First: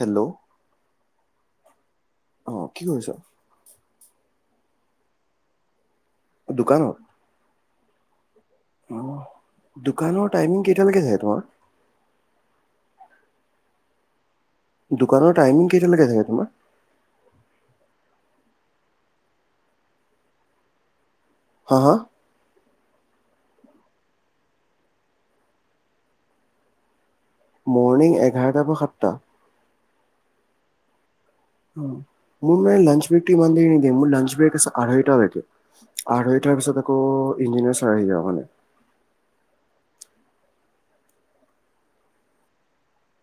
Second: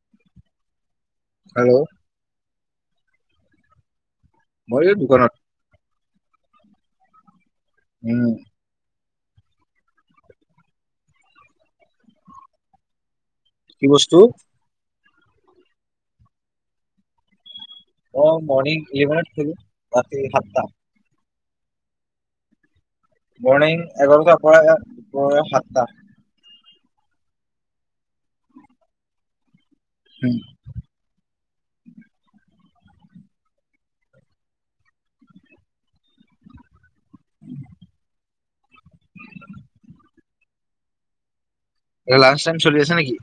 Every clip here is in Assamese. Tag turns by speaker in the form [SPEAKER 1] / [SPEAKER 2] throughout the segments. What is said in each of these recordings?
[SPEAKER 1] হেল্ল'?
[SPEAKER 2] হেল্ল'?
[SPEAKER 1] অ' কি কৰিছ?
[SPEAKER 2] মই এই দোকানত।
[SPEAKER 1] দোকানত
[SPEAKER 2] উম।
[SPEAKER 1] অ' দোকানৰ টাইমিং কেইটালৈকে থাকে তোমাৰ?
[SPEAKER 2] কি বস্তু?
[SPEAKER 1] দোকানৰ টাইম কেইটালৈকে থাকে তোমাৰ?
[SPEAKER 2] অ' মৰ্ণিং ইলেভেনত থাকো ৰাতি সাতটা।
[SPEAKER 1] হা', হা'
[SPEAKER 2] মৰ্ণিং এঘাৰটাৰ পৰা সাতটা।
[SPEAKER 1] মৰ্ণিং এঘাৰটাৰ পৰা সাতটা?
[SPEAKER 2] উম।
[SPEAKER 1] উম, মোৰ মনে লঞ্চ ব্ৰেক টো ইমান দেৰি নিদিয়ে, মোৰ লঞ্চ ব্ৰেক আছে আঢ়ৈ টা লৈকে। আঢ়ৈতাৰ পিছত আকৌ ইঞ্জিনিয়াৰ চাৰ আহি যাই মানে।
[SPEAKER 2] [unintelligible] লাঞ্চ টাইম চলি আছে নেকি?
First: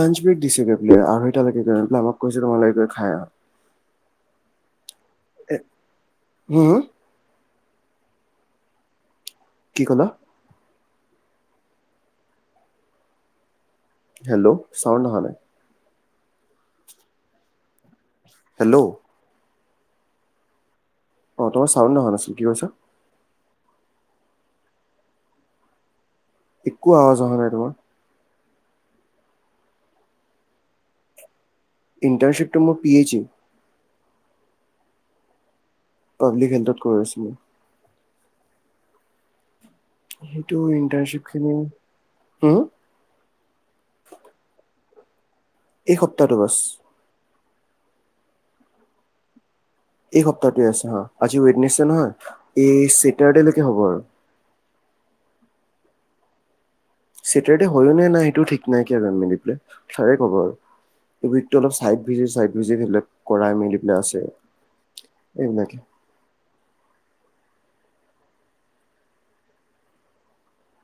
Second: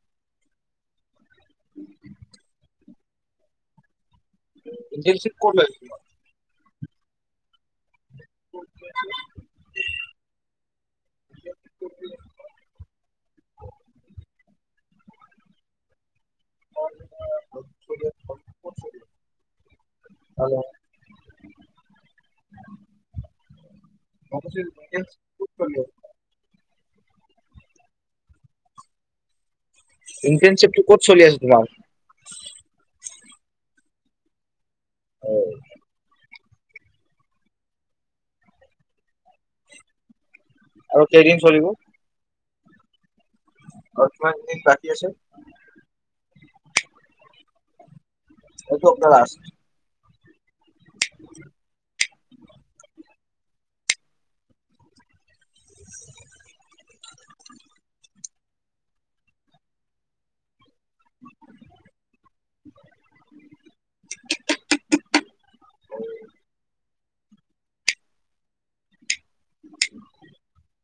[SPEAKER 1] লাঞ্চ ব্ৰেক দিছেগৈ বোলে আৰু আঢ়ৈ টা লৈকে, আমাক কৈছে তোমালোকে বোলে খাই আহা।
[SPEAKER 2] ইণ্টাৰনশিপ কত লৈছা?
[SPEAKER 1] হু', হু'।
[SPEAKER 2] [unintelligible]
[SPEAKER 1] কি ক'লা?
[SPEAKER 2] [unintelligible]
[SPEAKER 1] হেল্ল' চাউণ্ড অহা নাই? হেল্ল'?
[SPEAKER 2] হেল্ল'?
[SPEAKER 1] অ' তোমাৰ চাউণ্ড অহা নাছিল, কি কৈছা?
[SPEAKER 2] মই কৈছোঁ ইন্টাৰ্ণশ্বিপ ক'ত কৰিলা?
[SPEAKER 1] একো আৱাজ অহা নাই তোমাৰ।
[SPEAKER 2] ইণ্টাৰনচিপটো ক'ত চলি আছে তোমাৰ?
[SPEAKER 1] ইণ্টাৰণশিপটো মোৰ পি এইচ ইও।
[SPEAKER 2] হয়।
[SPEAKER 1] পাব্লিক হেল্থত কৰি আছোঁ মই। সেইটো
[SPEAKER 2] আৰু কেইদিন
[SPEAKER 1] ইণ্টাৰনশ্বিপখিনি,
[SPEAKER 2] চলিব
[SPEAKER 1] হু?
[SPEAKER 2] আৰু কিমান দিন বাকী আছে?
[SPEAKER 1] এই সপ্তাহটো বাচ।
[SPEAKER 2] এইেটো সপ্তাহ লাষ্ট?
[SPEAKER 1] এই সপ্তাহটোৱে আছে হ, আজি ৱেডনেছডে নহয় এই ছেটাৰডেলৈকে হ'ব আৰু। ছেটাৰডে হয়ও নে নাই সেইটোও ঠিক নাইকিয়া মেলি পেললে ছাৰে ক'ব আৰু। এইবিধটো অলপ চাইড ভিজি, চাইড ভিজি সেইবিলাক কৰাই মেলি পেলাই আছে। এনেকে।
[SPEAKER 2] [inaudible]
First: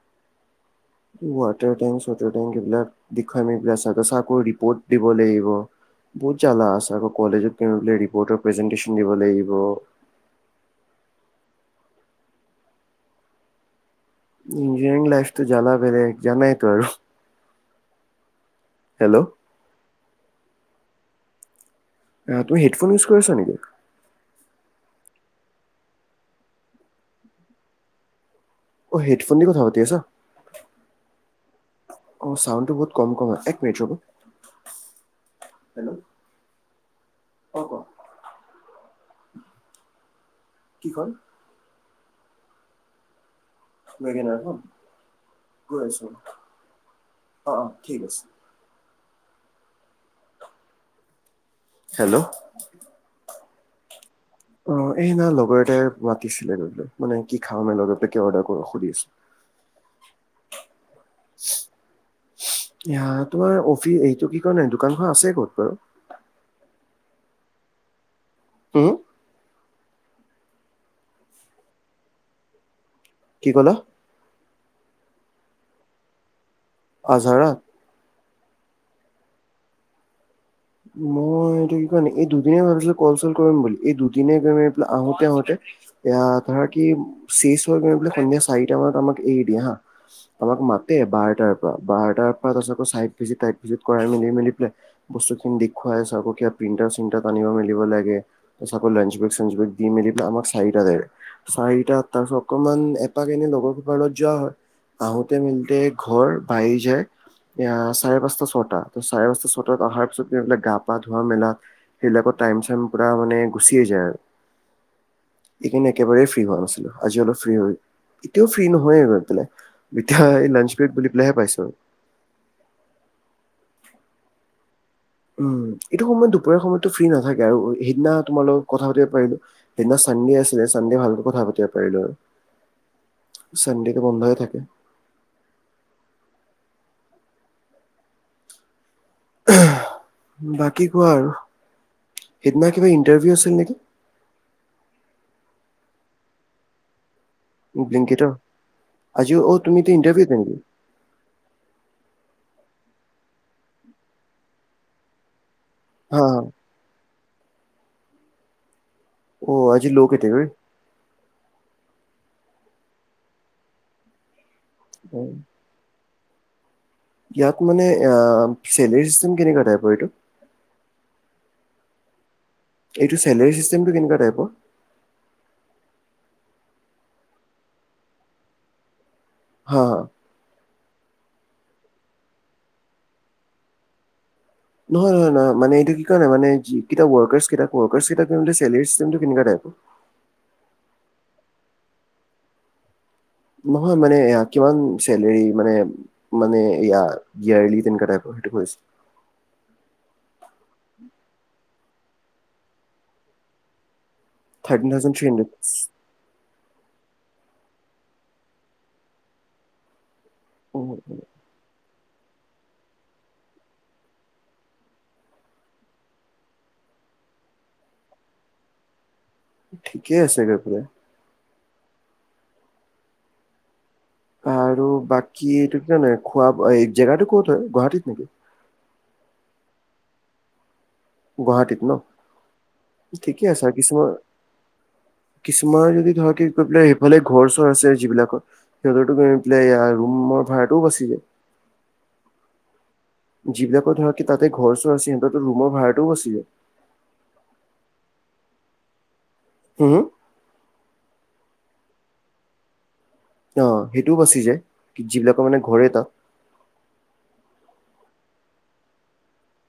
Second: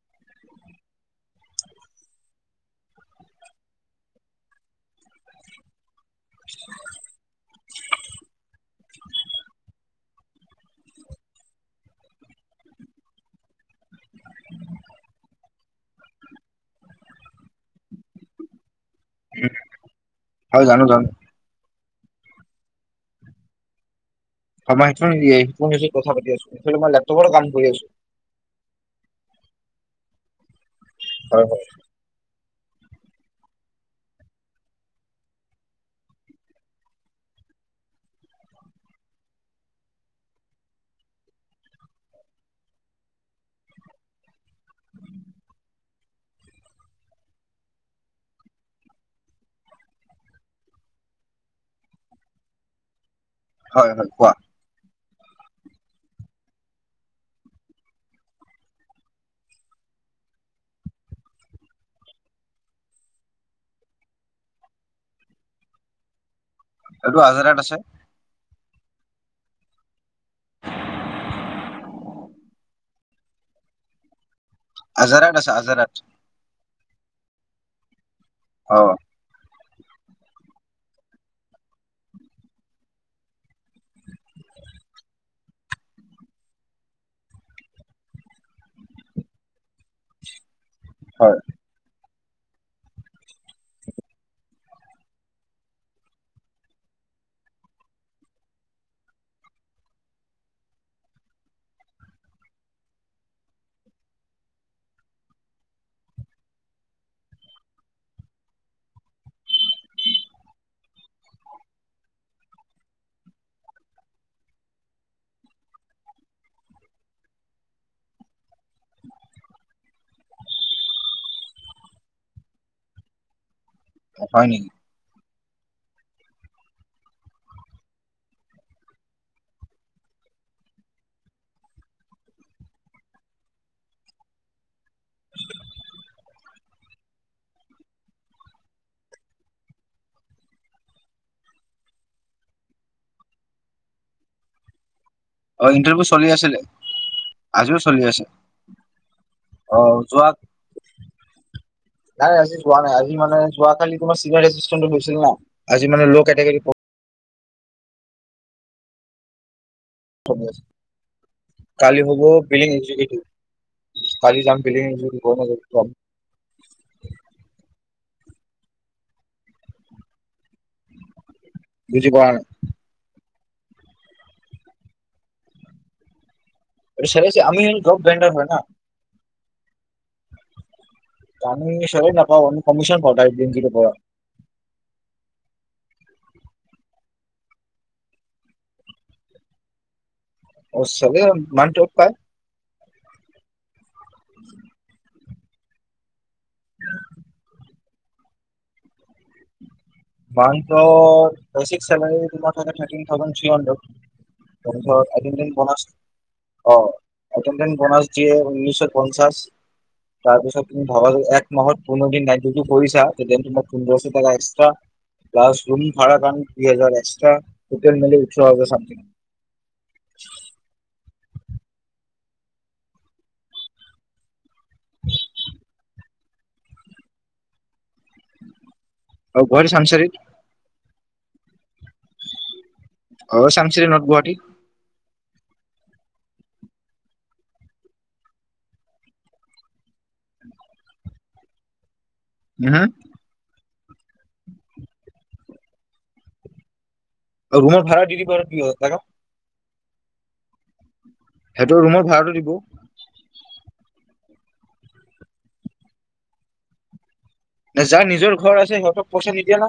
[SPEAKER 1] ৱাটাৰ টেংক চৱাটাৰ টেংক এইবিলাক দেখুৱাই মেলি তাৰপিছত আকৌ ৰিপৰ্ট দিব লাগিব। বহুত জ্বালা আছে। আকৌ কলেজত বোলে ৰিপৰ্টৰ প্ৰেজেনটেচন দিব লাগিব। ইঞ্জিনিয়াৰিং লাইফটো জ্বালা বেলে, এক জনাইতো আৰু। হেল্ল'।
[SPEAKER 2] উ, হয় জানো জানো।
[SPEAKER 1] অ' তুমি হেডফোন ইউজ কৰিছা নেকি?
[SPEAKER 2] হয় মই হেডফোন নিয়ে সেইটো কথা পাতি আছোঁ, মই লেপটপৰ কাম কৰি আছোঁ।
[SPEAKER 1] অ' হেডফোন দি কথা পাতি আছা?
[SPEAKER 2] হয় হয়।
[SPEAKER 1] অ' চাউণ্ডটো বহুত কম কম হয়। এক মিনিট ৰ'বা। হেল্ল'। অ' ক? কি হ'ল? ৱাগেনাৰখন, গৈ আছোঁ। অ', অ' ঠিক আছে। হেল্ল'।
[SPEAKER 2] হয় হয়, কোৱা?
[SPEAKER 1] অ' এই নাই লগৰ এটাই মাতিছিলে, মানে কি খাম এনে কি অৰ্ডাৰ কৰ সুধি আছে। এ, তোমাৰ অফি এইটো কি কয় দোকানখন আছে ক'ত বাৰু?
[SPEAKER 2] এইটো আজাৰাত আছে।
[SPEAKER 1] হু? কি ক'লা?
[SPEAKER 2] আজাৰাত আছে আজাৰাত।
[SPEAKER 1] আজাৰাত?
[SPEAKER 2] অ'।
[SPEAKER 1] মই এইটো কি কয় নাই এই দুদিনে ভাবছিলোঁ কল চল কৰিম বুলি, এই দুদিনে কৰিম এই প আহোতে আহোতে এয়া ধৰা কি চেচ হৈ গৈ পেলাই সন্ধিয়া চাৰিটামানত আমাক এৰি দিয়ে হা। আমাক মাতে
[SPEAKER 2] হয়
[SPEAKER 1] বাৰটাত। বাৰটাৰপৰা আকৌ চাইট ভিজিত টাইট ভিজিত কৰাই মেলি মেলি পেলাই বস্তু দেখুৱাই চ আকৌ প্ৰিণ্টাট চিন্তাওট আনিব মেলিব লাগে। তাৰপিছত লাঞ্চ ব্ৰেক চাঞ্চ ব্ৰেক দি মেলি আমাক চাৰিটাত এৰে। চাৰিটাত তাৰপিছত অকমান এপাক এনে লগৰ কেইটাৰ লগত যোৱা হয়। আহোতে মিলতে ঘৰ বাহি যায় চাৰে পাঁচটা ছটা, ত' চাৰে পাঁচটা, ছটাত অহাৰ পিছত এইবিলাক গা পা ধোৱা মেলা সেইবিলাকত টাইম চাইম পুৰা মানে গুচিয়ে যায় আৰু। এইকাৰনে একেবাৰেই ফ্ৰী হোৱা নাছিলো, আজি অলপ ফ্ৰী হয়। এতিয়াও ফ্ৰী নহয়ে গৈ পেলাই, এতিয়া লাঞ্চ ব্ৰেক বুলি পেলাইহে পাইছোঁ।
[SPEAKER 2] হয় নেকি
[SPEAKER 1] উম এইটো সময়ত দুপৰীয়া সময়তো ফ্ৰ্ৰী নাথাকে আৰু সেইদিনা তোমাৰ লগত কথা পাতিব পাৰিলো সেইদিনা চানডে আছিলে চানডিয়ে ভালো কথা পাতিব পাৰিলো চানডেটো বন্ধ হৈ থাকে বাকী কোৱা আৰু সিদিনা কিবা ইণ্টাৰভিউ আছিল নেকি
[SPEAKER 2] অ ইণ্টাৰভিউ চলি আছিলে আজিও চলি আছে
[SPEAKER 1] ব্লিংকিটৰ আজি অ' তুমি এতিয়া
[SPEAKER 2] আহ
[SPEAKER 1] ইণ্টাৰভিউত
[SPEAKER 2] যোৱ
[SPEAKER 1] নেকি
[SPEAKER 2] নাই নাই আজি যোৱা নাই আজি মানে যোৱা কালি তোমাৰ চিনিয় এিে গৈছিল ন আজিানে
[SPEAKER 1] হা
[SPEAKER 2] ল'
[SPEAKER 1] হা
[SPEAKER 2] কেেী
[SPEAKER 1] অ আজি কেটেগৰী
[SPEAKER 2] কালি হ'ব বিলিংিভ কালি যাম ফিলি গ নাম
[SPEAKER 1] ইয়াত মানে অ চেলৰ চিেম কেনেকুৱা াই ব এইটো
[SPEAKER 2] বুজি ক
[SPEAKER 1] এইটো চেলোৰীিেমটো কেনেুৱা টাইপৰ
[SPEAKER 2] চেমি হ জ্ৰব ভেণ্ডাৰ হয় না
[SPEAKER 1] হ হ
[SPEAKER 2] মি সে নাপওঁ কমিশন প দিন কতি পা
[SPEAKER 1] নহয় নহয় নহ মান এইটো কি ন মানে ৱ
[SPEAKER 2] অ চাগ মানট পায়
[SPEAKER 1] নহয় মানে কিমান মানে মানেলি তেনেটাইপ স
[SPEAKER 2] মান বেিকাৰ তোমাৰ থ থ থড্ৰড ত
[SPEAKER 1] থাৰ্টিন থাউজেণ্ড
[SPEAKER 2] ঘৰত
[SPEAKER 1] থ্ৰী
[SPEAKER 2] আৰ্জেণ্টাইন
[SPEAKER 1] হাণ্ড্ৰেড
[SPEAKER 2] বনছ অ এেডে বনছ দিয়ে উঊনৈছশ পঞ্চাশ তাৰপিছতমি ধব এক মাহত পোনো দিন নাই্যটো কৰিছা তেতি তোম পোন্ধৰশ টকা এক্সট্ৰা প্লাছ ৰৰুম ভাাৰ কাম দু হাজাৰ এক্সট্ৰা হোটেল মেলে উঠোৱাামথি
[SPEAKER 1] ঠিকেই আছে গৈ পলে আৰু বাকী এইটো কিানে খোৱা জেগাটো কত হয় গুৱাহাটীত নেকি
[SPEAKER 2] আৰু ঘৰ সংানচাৰ
[SPEAKER 1] গুৱাহাটীত ন
[SPEAKER 2] অ
[SPEAKER 1] ঠিকে আছে
[SPEAKER 2] চামচাৰি নৰ্থ
[SPEAKER 1] কিছুমান
[SPEAKER 2] গুৱাহাটী
[SPEAKER 1] কিছুমান যদি ধৰক কৈ পেলাই সেইফালে ঘৰ চৰ আছে যিবিলাকৰ সিহঁতো গি পেলাই ইয়া ৰুমৰ ভাড়াটোও বাচি যায়
[SPEAKER 2] উহু
[SPEAKER 1] যিবিলাকৰ ধৰক তাতে ঘৰ চোৰ আছে সিহঁতো ৰুমৰ ভাডাও আছিলে
[SPEAKER 2] আৰু ৰুমৰ ভড়া ডি ভা কি হয় থাককা
[SPEAKER 1] হু
[SPEAKER 2] সেইটো ৰুমৰ ভাড়াটো দিব
[SPEAKER 1] অ সেইটোও বাছি যে কি যিবিলাকৰ মানে ঘৰে তাত
[SPEAKER 2] ন যাৰ নিজৰ ঘৰ আছে সিহঁতক পইচা নিদিয়া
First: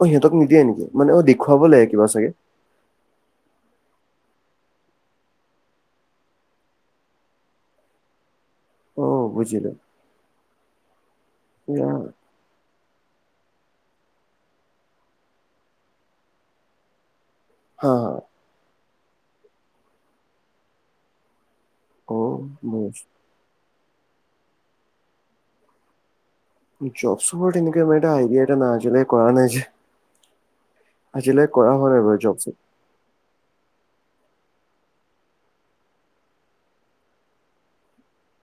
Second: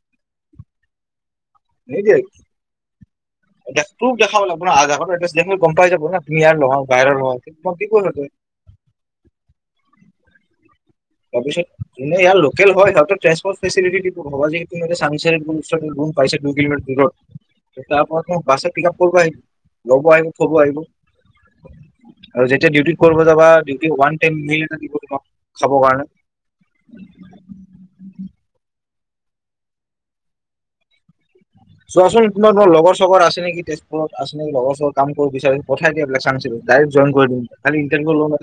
[SPEAKER 1] অ সিহঁতক নিদিয়ে নেকি মানে অ দেখুৱাব লাগে কিবা
[SPEAKER 2] নিদিয়ে
[SPEAKER 1] চাগে
[SPEAKER 2] [inaudible] তোক দেখাব লাগিব ন আধাৰ এড্ৰেছ দেিলি গম পাই যাব না তুমিয়াৰ লগাওঁ বাহ লগ কৈছ তই
[SPEAKER 1] অ বুজিলো
[SPEAKER 2] তাৰপিছত
[SPEAKER 1] এয়া
[SPEAKER 2] তুনে ইয় লোক েল হয় ্ৰেপৰ্ট ফেিটিটো হব যিহু মান গণ পাইছে দু কিলোমিটাৰ দূৰত তে
[SPEAKER 1] হা
[SPEAKER 2] তাৰ
[SPEAKER 1] হা
[SPEAKER 2] পৰা বাছে পিক আপ কৰিব আহিব ল'ব আহিব ফব আহিব
[SPEAKER 1] অ
[SPEAKER 2] আৰু যেতিয়া
[SPEAKER 1] বুজ
[SPEAKER 2] ডিউটি কৰিব যাবাউ খাব কাৰণে
[SPEAKER 1] জব চৰ্ এনেক আইডিয়া এটা ন কৰা নাই যে আজিলৈ কৰা হোৱা নাই বাৰু
[SPEAKER 2] চোৱাচোন
[SPEAKER 1] জব
[SPEAKER 2] তোমাৰ
[SPEAKER 1] চব।
[SPEAKER 2] তোমাৰ লগৰ চগৰ আছে নেকি তে আ, লগৰ কাম কৰিব বিচাৰি পঠাই দিলাক চ আছিলো ড্ জই কৰি দিম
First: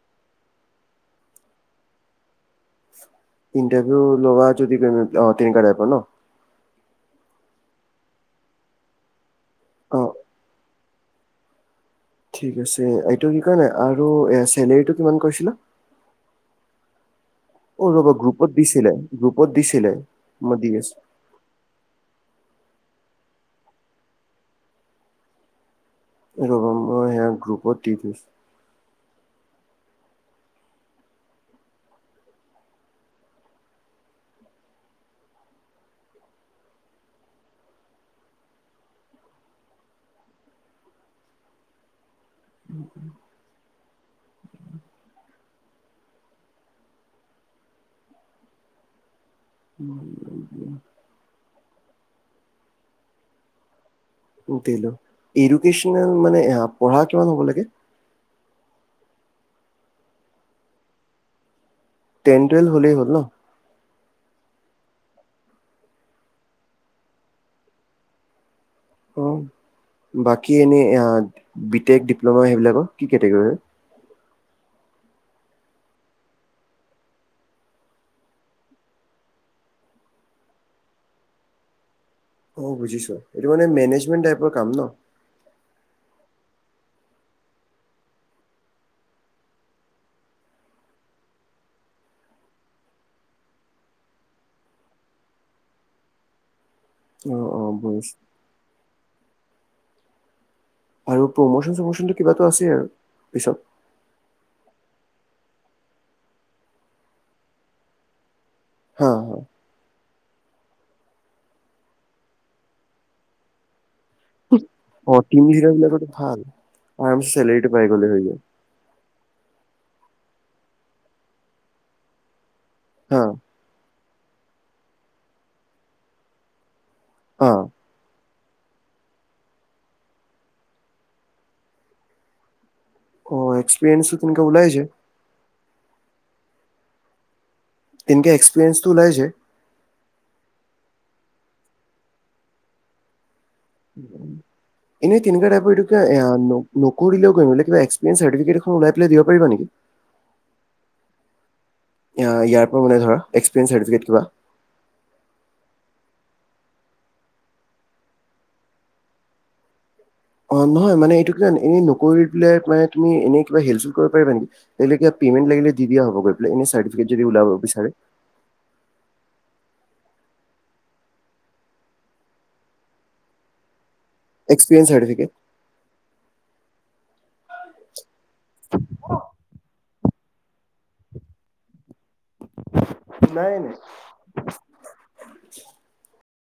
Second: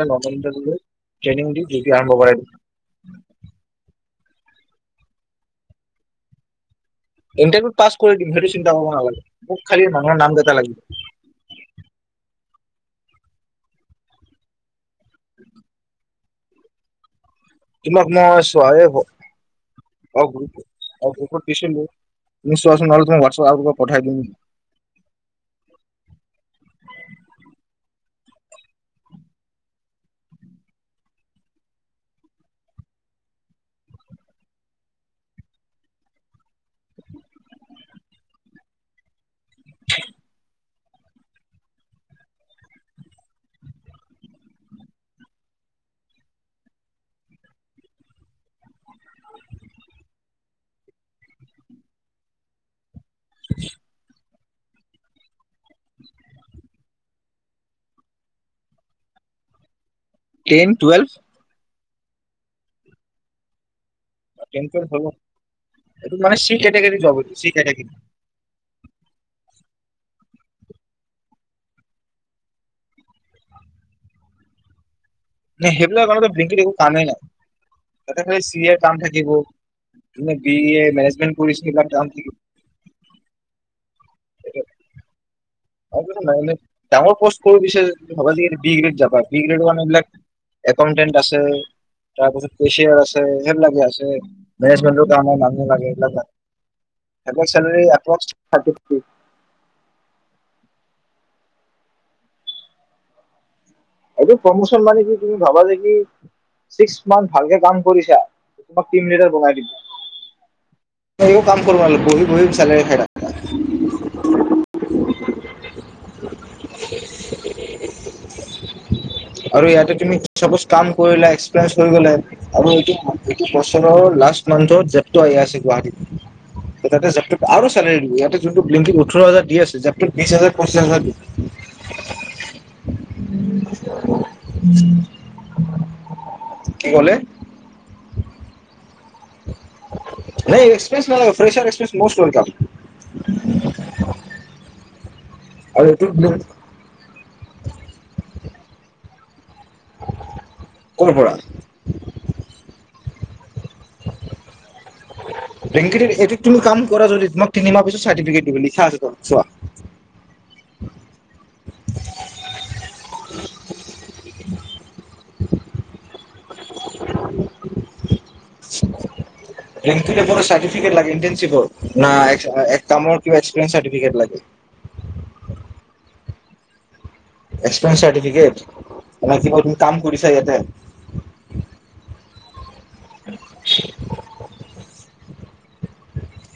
[SPEAKER 2] খালাৰউ [inaudible]
[SPEAKER 1] ইণ্টাৰভিউ লগোৱা যদিম অ, নেকুৱা টাইপৰ ন।
[SPEAKER 2] ইণ্টাৰভিউত পাছ কৰি দিম সেইটো চিন্তা কৰিব নালাগে। মোক খালি
[SPEAKER 1] অ
[SPEAKER 2] মানুহৰ নাম কেইটা লাগিব।
[SPEAKER 1] ঠিক আছে এইটো কি কয়নে আৰু চেলেৰীটো কিমান কৈছিলো। অ
[SPEAKER 2] তোমাক
[SPEAKER 1] ৰ'বা
[SPEAKER 2] মই
[SPEAKER 1] গ্ৰুপত
[SPEAKER 2] চোৱায়ে
[SPEAKER 1] দিছিলে
[SPEAKER 2] হ
[SPEAKER 1] গ্ৰুপত দিছিলে
[SPEAKER 2] অ,
[SPEAKER 1] মই দি আছো
[SPEAKER 2] দিছিলো। নিশ্চ আ নহ তইমোৱাটছএ আ পঠাই দিম।
[SPEAKER 1] [unintelligible] সেয়া গ্ৰুপৰ টিৰিছ। উ।
[SPEAKER 2] [inaudible]
[SPEAKER 1] এডুকেনেল মানে পঢ়া কিমান হ'ব লাগে।
[SPEAKER 2] টেন, টুৱেলভ
[SPEAKER 1] টেন, টুৱেলভ হলেই হ'ল ন।
[SPEAKER 2] এইটো মানেৰী যাবৰী।
[SPEAKER 1] অ'। বাকী এনেই বি টেক ডিপ্ল'মা সেইবিলাকৰ কি কেটেগৰী হয়।
[SPEAKER 2] সেইবিলক কাৰণে ব্ৰকেট কামেই নাই। [unintelligible] এৰ থাকিব বি এ মেজমট কৰিছে এইবাক থাকিব।
[SPEAKER 1] অ, বুজিছো এইটো মানে মেনেজমেণ্ট টাইপৰ কাম ন।
[SPEAKER 2] ন, তেৰ পষ্ট কৰ দিছে সব বি গ্ৰেড যাবা বিগ্ৰেডানেলোক একাউণ্টেণ্ট আছে। তাৰপিছত কেচিয়াৰ আছে, সেইবিলাকে আছে, মেজমেটাৰ মানুহ লাগে এইবিলাক
[SPEAKER 1] অ
[SPEAKER 2] আমাৰ
[SPEAKER 1] অ
[SPEAKER 2] চেলাৰী
[SPEAKER 1] বুজিছো
[SPEAKER 2] এটমষ্ট থাৰ্টি থ্ৰী।
[SPEAKER 1] আৰু প্ৰমোচন চমোচনটো কিবা আছেই আৰু পিছত
[SPEAKER 2] এইটো প্ৰমোচন মানে কি তুমি ভাবা যে কি ছিক্স মান্থ ভালকে কাম কৰিছা। ম [unintelligible]
[SPEAKER 1] হা
[SPEAKER 2] লিডৰ
[SPEAKER 1] হা
[SPEAKER 2] বাই দিই কাম কৰ আল গহ, গহ চলে খাই।
[SPEAKER 1] অ, টম চৰা বিলাক ভাল আৰাম চেলাৰীটো পাই গ'লে হৈ যায়।
[SPEAKER 2] আৰু ইয়াতে তুমিজ কাম কৰিলো এক্সৰিয়ে কৰি গ
[SPEAKER 1] হা
[SPEAKER 2] আৰু। বছৰ লাষ্ট মান্থত জেপটো আহি আছে গুৱাহাটীত তাতে জেপুত
[SPEAKER 1] হা
[SPEAKER 2] আৰু চালাৰী দ ইয়াতে যোন ওঠৰ হাজাৰ দি আছে যাতো বিশ হাজাৰ, পচিছ হাজাৰ দি
[SPEAKER 1] অ, এক্সপৰিয়ন্ঞ্চছ ত তেনেকেওলাইছে।
[SPEAKER 2] কি ক'লে?
[SPEAKER 1] তেনক এ্সপিৰিয়ন্ঞ্চ তটো লেছে
[SPEAKER 2] এক্সপ নালাগে ফ্ৰেচাৰ, এক্সপ মস্ত ৱেলকাম।
[SPEAKER 1] এনে তিনগটাই
[SPEAKER 2] আৰু
[SPEAKER 1] পকে
[SPEAKER 2] এইটো
[SPEAKER 1] নকৰি দিলও গম কিবা এক্পৰিয়ঞ্চ, চাৰটিফিকে এ ওলাইলাই দিবাৰিবােকি
[SPEAKER 2] ক'লপ
[SPEAKER 1] ইয়াৰ পৰা মান ধৰা এক্সপেৰিেঞ্চাৰ্টফিকেট কিবা
[SPEAKER 2] বেং এইটোত তুমি কাম কৰা যদি তোক তিনিমাহ পিছত চাৰটিফিকেট দিব লিখা আছে ত চোৱা।
[SPEAKER 1] অ, নহয় মানে এইটো কিান এনেই নকৰি পলে মানে তুমি এনেই কিবা হেল্প চুল কৰিব পাৰিবা নেকি। [unintelligible] পেমেণ্ লাগিলে দি দিয়া হ'ব গৈ প এনে চাটিফিকেট যদি ওলাব বিচাৰে
[SPEAKER 2] [unintelligible] চাৰ্টিফিকেট লাগে ইণ্টাৰ্ণচিপৰ, না এ-কামৰ কিবা এক্সপেঞ্চ চাৰ্টিফিকেট লাগে?
[SPEAKER 1] একপৰিঞ্চ চাৰ্টিফিকেট।
[SPEAKER 2] এ্সপিৰিন্ চাৰটিফিকেট ম কি তুমি কাম কৰিৰিছে।
[SPEAKER 1] নাই, নাই।